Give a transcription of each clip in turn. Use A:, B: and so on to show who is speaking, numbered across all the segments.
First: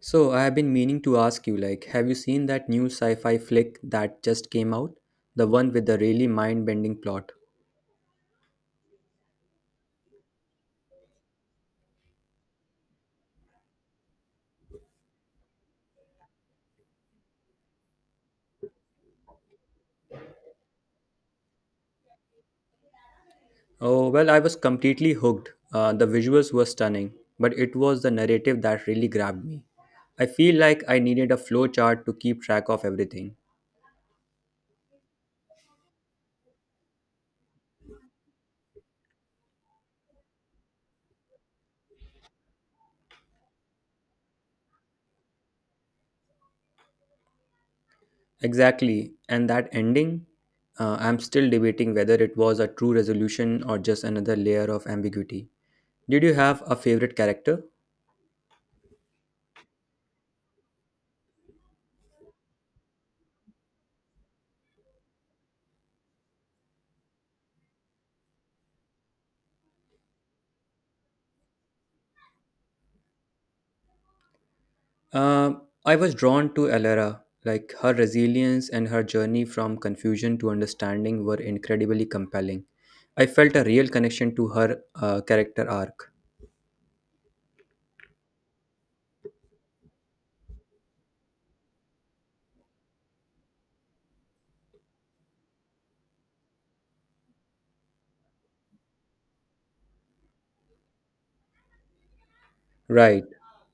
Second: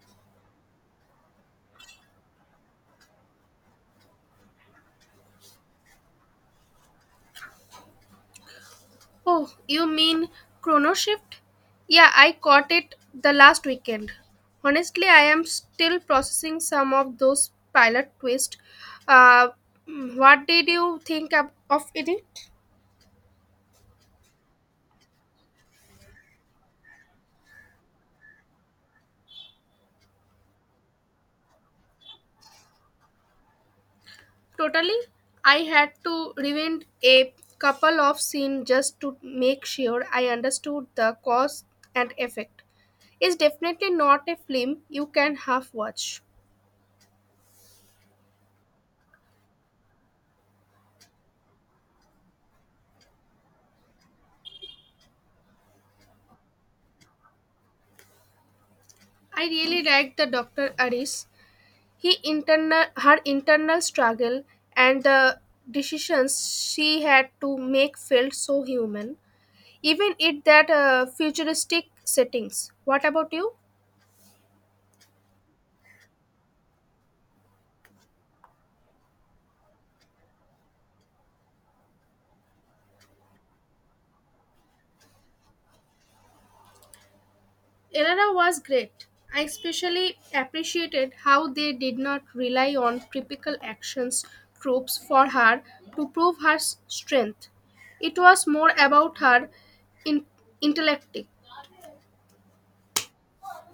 A: So, I have been meaning to ask you like, have you seen that new sci fi flick that just came out? The one with the really mind bending plot?
B: Oh, you mean Chrono Shift? Yeah, I caught it the last weekend. Honestly, I am still processing some of those pilot twists. Uh, what did you think of it?
A: Oh, well, I was completely hooked. The visuals were stunning, but it was the narrative that really grabbed me. I feel like I needed a flowchart to keep track of everything.
B: Totally. I had to rewind a couple of scenes just to make sure I understood the cause and effect. It's definitely not a film you can half watch.
A: Exactly, and that ending? I'm still debating whether it was a true resolution or just another layer of ambiguity. Did you have a favorite character?
B: I really liked the Dr. Aris. He internal her internal struggle and the decisions she had to make felt so human, even in that futuristic settings. What about you?
A: I was drawn to Elara. Like her resilience and her journey from confusion to understanding were incredibly compelling. I felt a real connection to her character arc.
B: Elena was great. I especially appreciated how they did not rely on typical actions troops for her to prove her strength. It was more about her in- intellect.
A: Right.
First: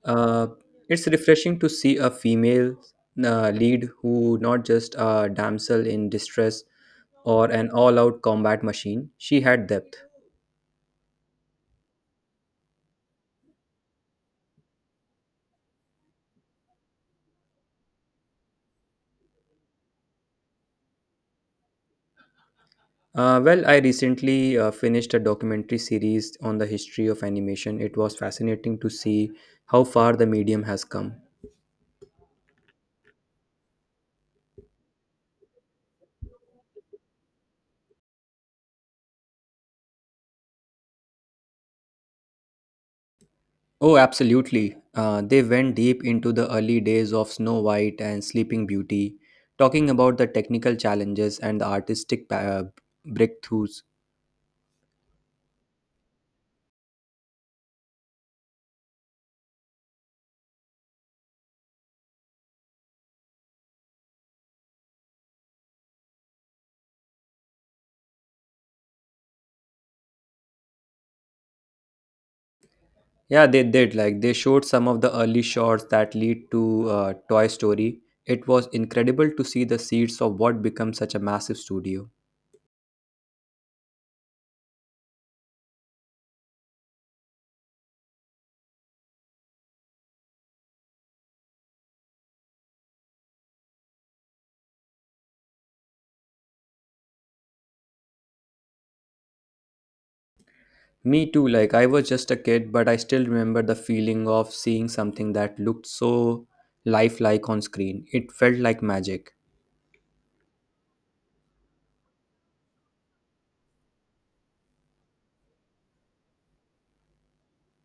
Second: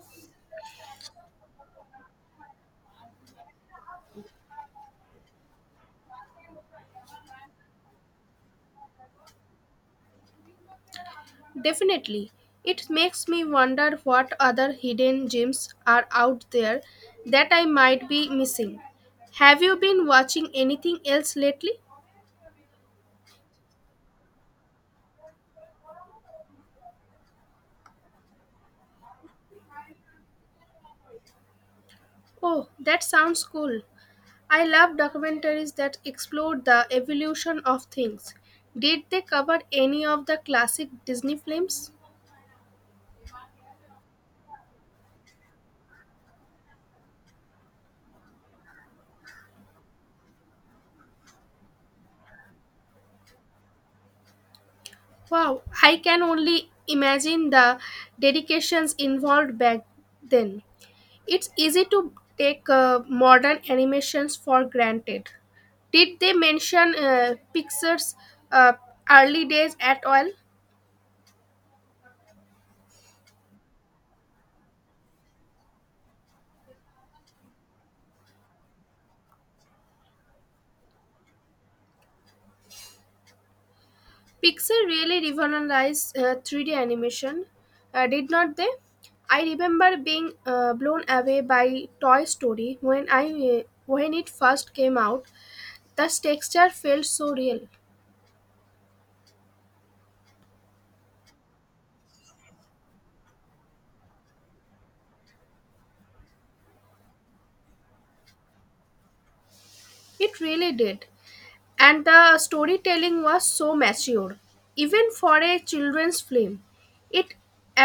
A: Uh, it's refreshing to see a female lead who not just a damsel in distress or an all-out combat machine. She had depth.
B: Definitely. It makes me wonder what other hidden gems are out there that I might be missing. Have you been watching anything else lately?
A: Well, I recently finished a documentary series on the history of animation. It was fascinating to see how far the medium has come.
B: Oh, that sounds cool. I love documentaries that explore the evolution of things. Did they cover any of the classic Disney films?
A: Oh, absolutely. They went deep into the early days of Snow White and Sleeping Beauty, talking about the technical challenges and the artistic breakthroughs.
B: Wow, I can only imagine the dedications involved back then. It's easy to take modern animations for granted. Did they mention Pixar's uh, early days at all?
A: Yeah, they did. Like, they showed some of the early shots that lead to Toy Story. It was incredible to see the seeds of what became such a massive studio.
B: Pixar really revolutionized 3D animation, did not they? I remember being blown away by Toy Story when I when it first came out. The texture felt so real.
A: Me too, like I was just a kid, but I still remember the feeling of seeing something that looked so lifelike on screen. It felt like magic.
B: It really did. And the storytelling was so mature, even for a children's film. It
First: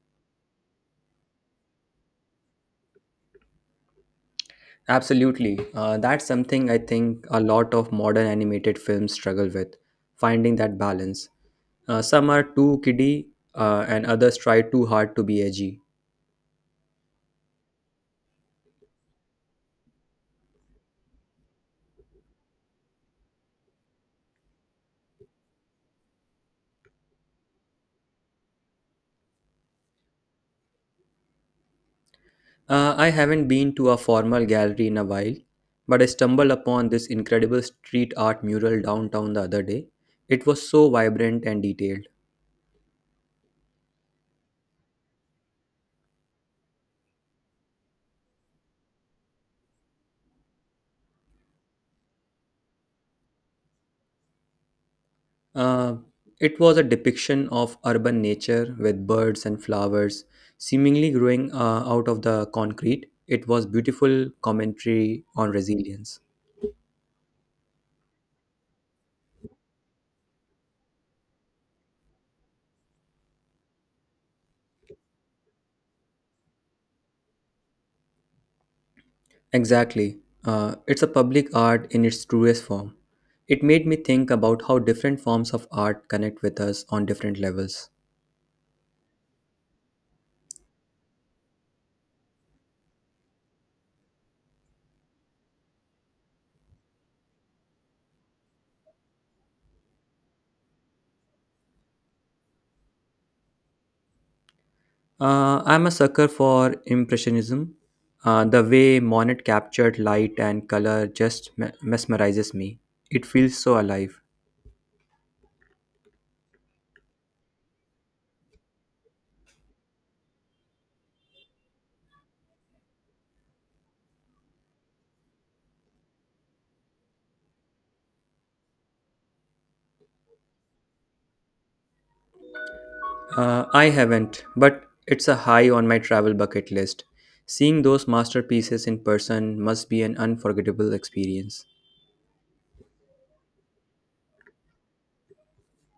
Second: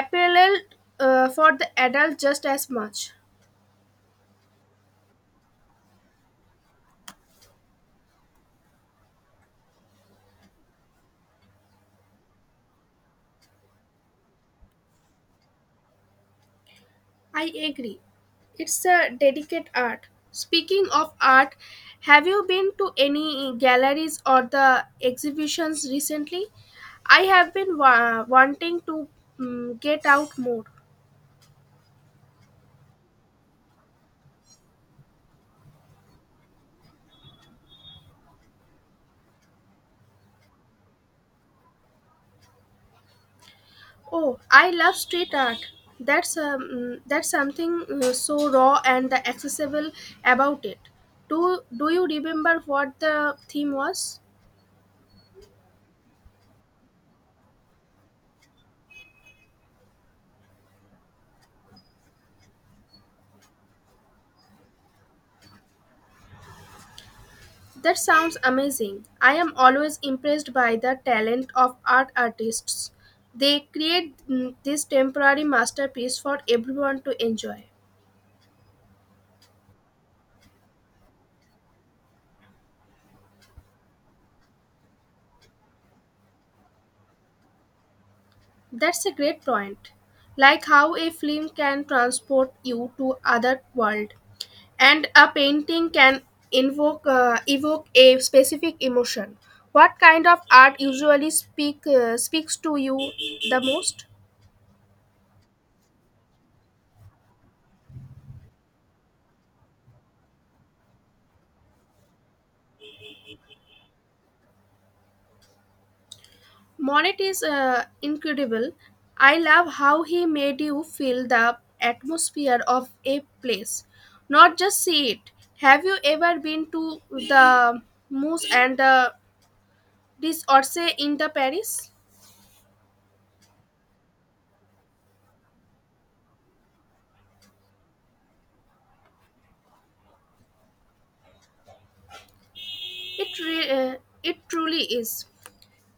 B: appealed for the adult just as much.
A: Absolutely. That's something I think a lot of modern animated films struggle with, finding that balance. Some are too kiddie, and others try too hard to be edgy.
B: I agree, it's a delicate art. Speaking of art, have you been to any galleries or the exhibitions recently? I have been wanting to get out more.
A: I haven't been to a formal gallery in a while, but I stumbled upon this incredible street art mural downtown the other day. It was so vibrant and detailed.
B: Oh, I love street art. That's something so raw and the accessible about it. Do you remember what the theme was?
A: Uh, it was a depiction of urban nature with birds and flowers seemingly growing out of the concrete. It was beautiful commentary on resilience.
B: That sounds amazing. I am always impressed by the talent of artists. They create this temporary masterpiece for everyone to enjoy.
A: Exactly. It's a public art in its truest form. It made me think about how different forms of art connect with us on different levels.
B: That's a great point. Like how a film can transport you to other world, and a painting can invoke evoke a specific emotion. What kind of art usually speaks to you the most?
A: I'm a sucker for Impressionism. The way Monet captured light and color just mesmerizes me. It feels so alive.
B: Monet is incredible. I love how he made you feel the atmosphere of a place, not just see it. Have you ever been to the moose and the this Orsay in the Paris?
A: I haven't, but it's a high on my travel bucket list. Seeing those masterpieces in person must be an unforgettable experience.
B: it re- uh, it truly is.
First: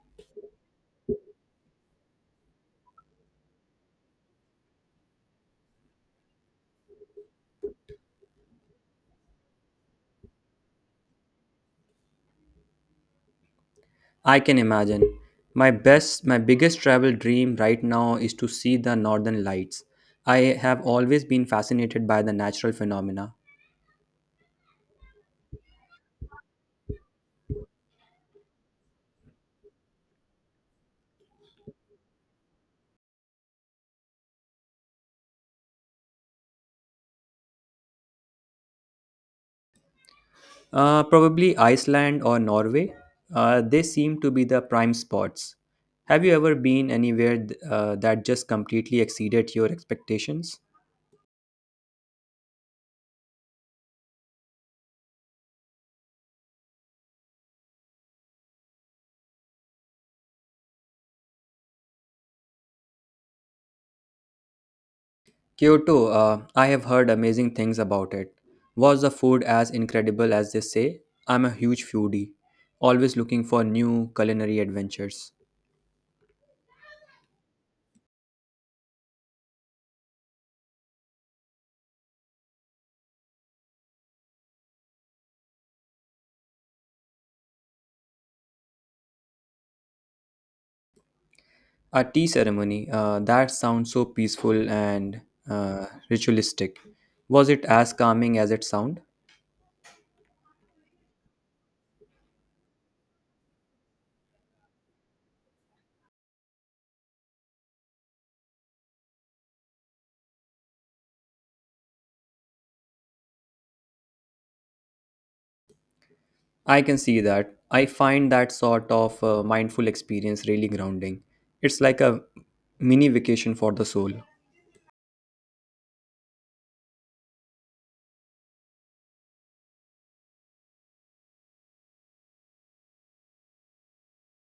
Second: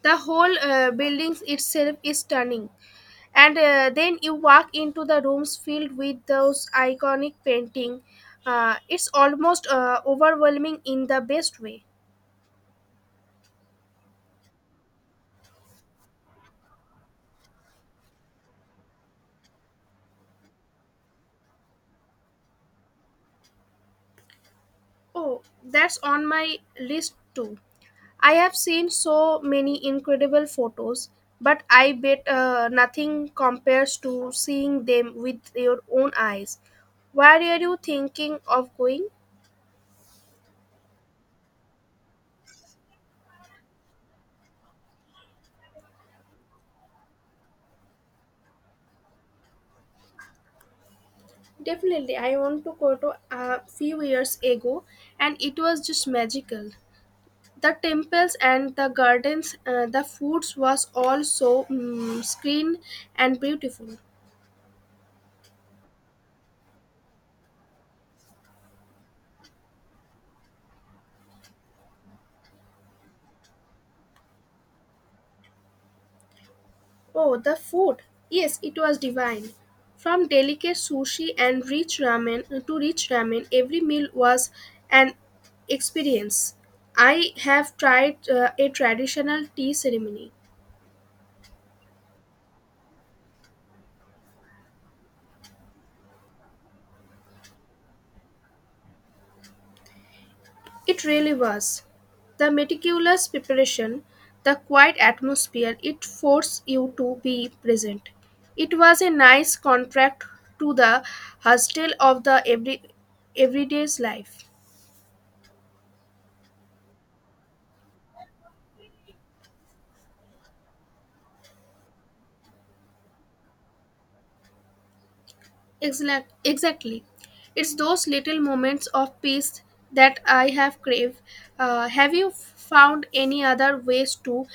B: The whole building itself is stunning, and then you walk into the rooms filled with those iconic painting. It's almost overwhelming in the best way.
A: I can imagine. My biggest travel dream right now is to see the northern lights. I have always been fascinated by the natural phenomena.
B: Oh, that's on my list too. I have seen so many incredible photos, but I bet nothing compares to seeing them with your own eyes. Where are you thinking of going?
A: Probably Iceland or Norway. They seem to be the prime spots. Have you ever been anywhere that just completely exceeded your expectations?
B: Definitely. I want to go to a few years ago, and it was just magical. The temples and the gardens, the foods was also screened and beautiful.
A: Kyoto, I have heard amazing things about it. Was the food as incredible as they say? I'm a huge foodie, always looking for new culinary adventures.
B: Oh, the food! Yes, it was divine. From delicate sushi and rich ramen, every meal was an experience. I have tried a traditional tea ceremony.
A: A tea ceremony, that sounds so peaceful and ritualistic. Was it as calming as it sound?
B: It really was. The meticulous preparation, the quiet atmosphere, it forced you to be present. It was a nice contrast to the hustle of the everyday's life.
A: I can see that. I find that sort of mindful experience really grounding. It's like a mini vacation for the soul.
B: Exactly. It's those little moments of peace that I have craved. Have you found any other ways to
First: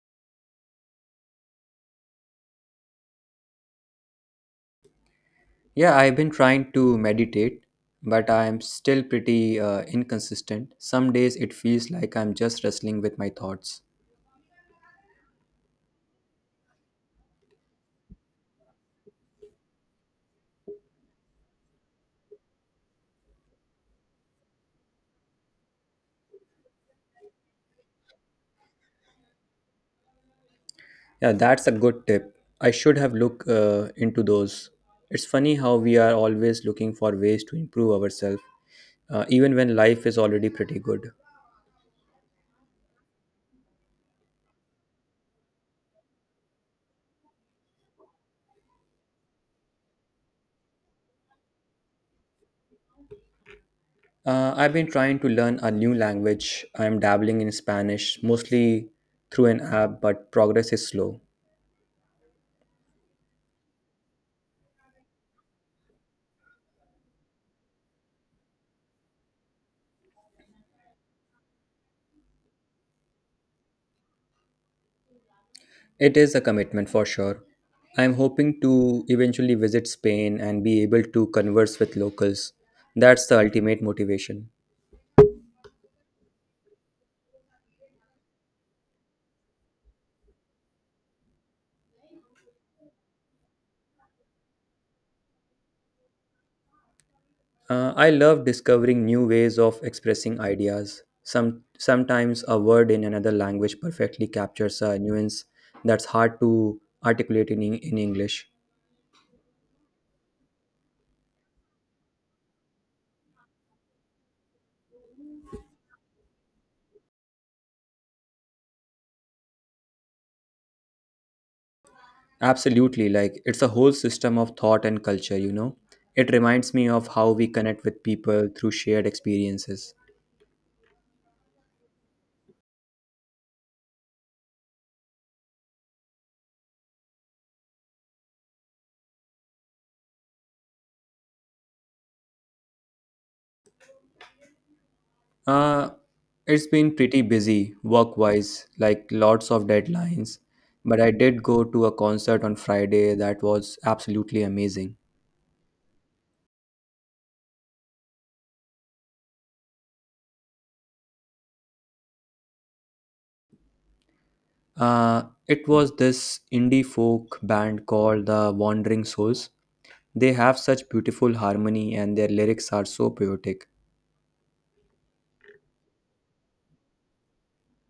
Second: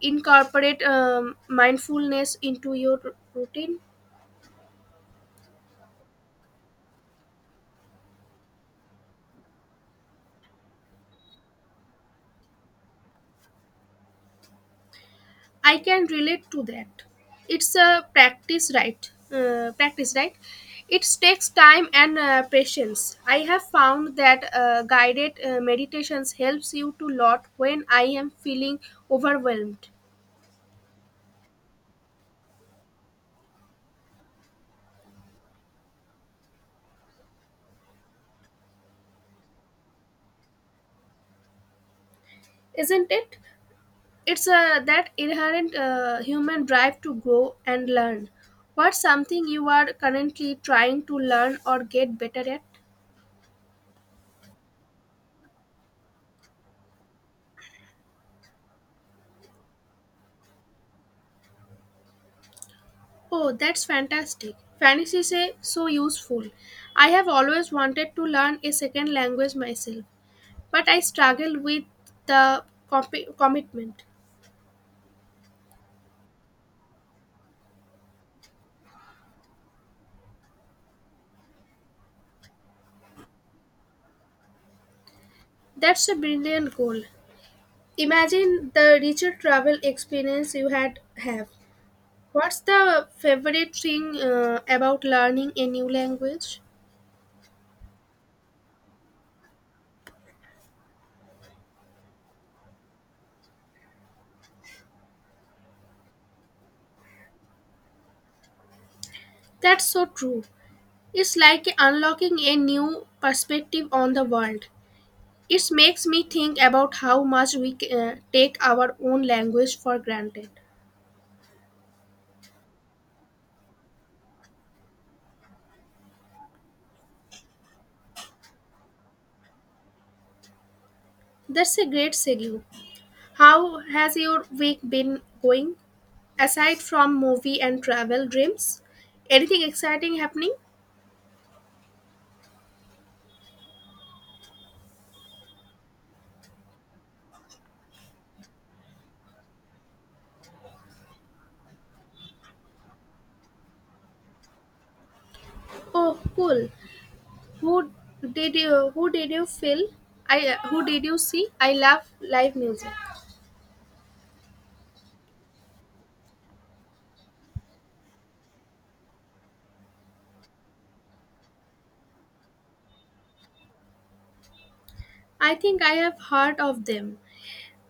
B: incorporate mindfulness into your routine?
A: Yeah, I've been trying to meditate, but I'm still pretty inconsistent. Some days it feels like I'm just wrestling with my thoughts.
B: I can relate to that. It's a practice, right? It takes time and patience. I have found that guided meditations helps you to lot when I am feeling overwhelmed.
A: Yeah, that's a good tip. I should have looked into those. It's funny how we are always looking for ways to improve ourselves, even when life is already pretty good.
B: Isn't it? It's that inherent human drive to grow and learn. What's something you are currently trying to learn or get better at?
A: I've been trying to learn a new language. I'm dabbling in Spanish, mostly through an app, but progress is slow.
B: Oh, that's fantastic. Fantasy is so useful. I have always wanted to learn a second language myself, but I struggle with the commitment.
A: It is a commitment for sure. I'm hoping to eventually visit Spain and be able to converse with locals. That's the ultimate motivation.
B: That's a brilliant goal. Imagine the richer travel experience you had have. What's the favorite thing about learning a new language?
A: I love discovering new ways of expressing ideas. Sometimes a word in another language perfectly captures a nuance that's hard to articulate in English.
B: That's so true. It's like unlocking a new perspective on the world. It makes me think about how much we take our own language for granted.
A: Absolutely, like it's a whole system of thought and culture, you know. It reminds me of how we connect with people through shared experiences.
B: That's a great segue. How has your week been going? Aside from movie and travel dreams, anything exciting happening?
A: Uh, it's been pretty busy work wise, like lots of deadlines. But I did go to a concert on Friday that was absolutely amazing.
B: Oh, cool. Who who did you feel? I who did you see? I love live music.
A: Uh, it was this indie folk band called the Wandering Souls. They have such beautiful harmony and their lyrics are so poetic.
B: I think I have heard of them.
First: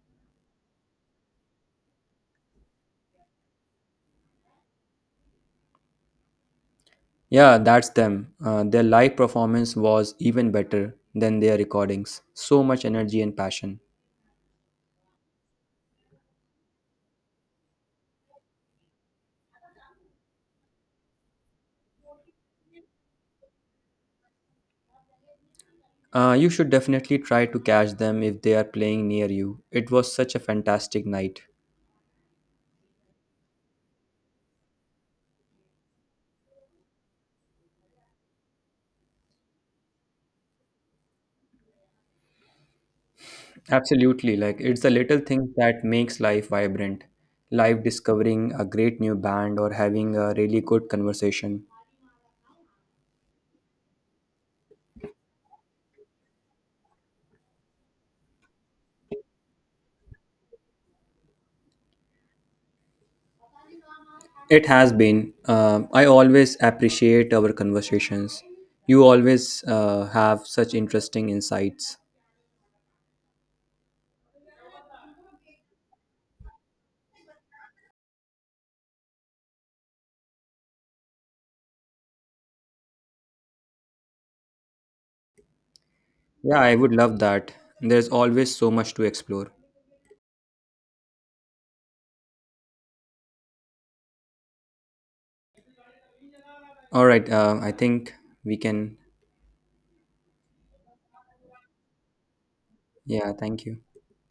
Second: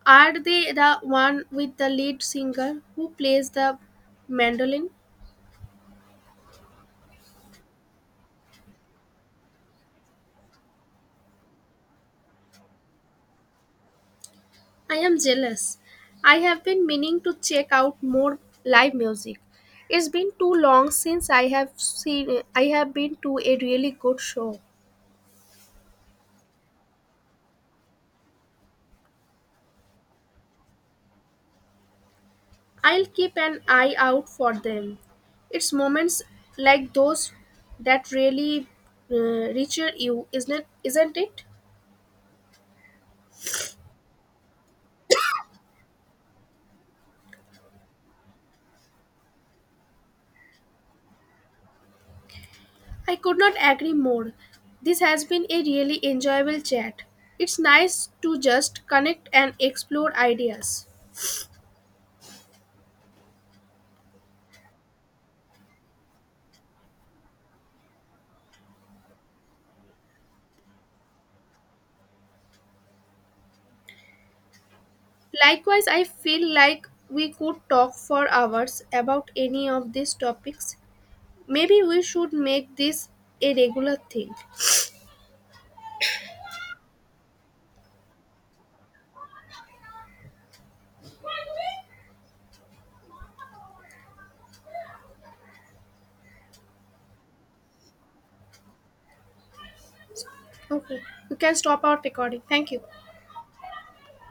B: Are they the one with the lead singer who plays the mandolin?
A: Yeah, that's them. Their live performance was even better than their recordings. So much energy and passion.
B: I am jealous. I have been meaning to check out more live music. It's been too long since I have been to a really good show.
A: You should definitely try to catch them if they are playing near you. It was such a fantastic night.
B: I'll keep an eye out for them. It's moments like those that really uh, reacher you, isn't it?
A: Absolutely, like it's the little things that makes life vibrant. Life discovering a great new band or having a really good conversation.
B: I could not agree more. This has been a really enjoyable chat. It's nice to just connect and explore ideas.
A: It has been. I always appreciate our conversations. You always have such interesting insights.
B: Likewise, I feel like we could talk for hours about any of these topics. Maybe we should make this a regular thing.
A: Yeah, I would love that. There's always so much to explore. All right, I think we can.
B: Okay, we can stop our recording. Thank you.
A: Yeah, thank you.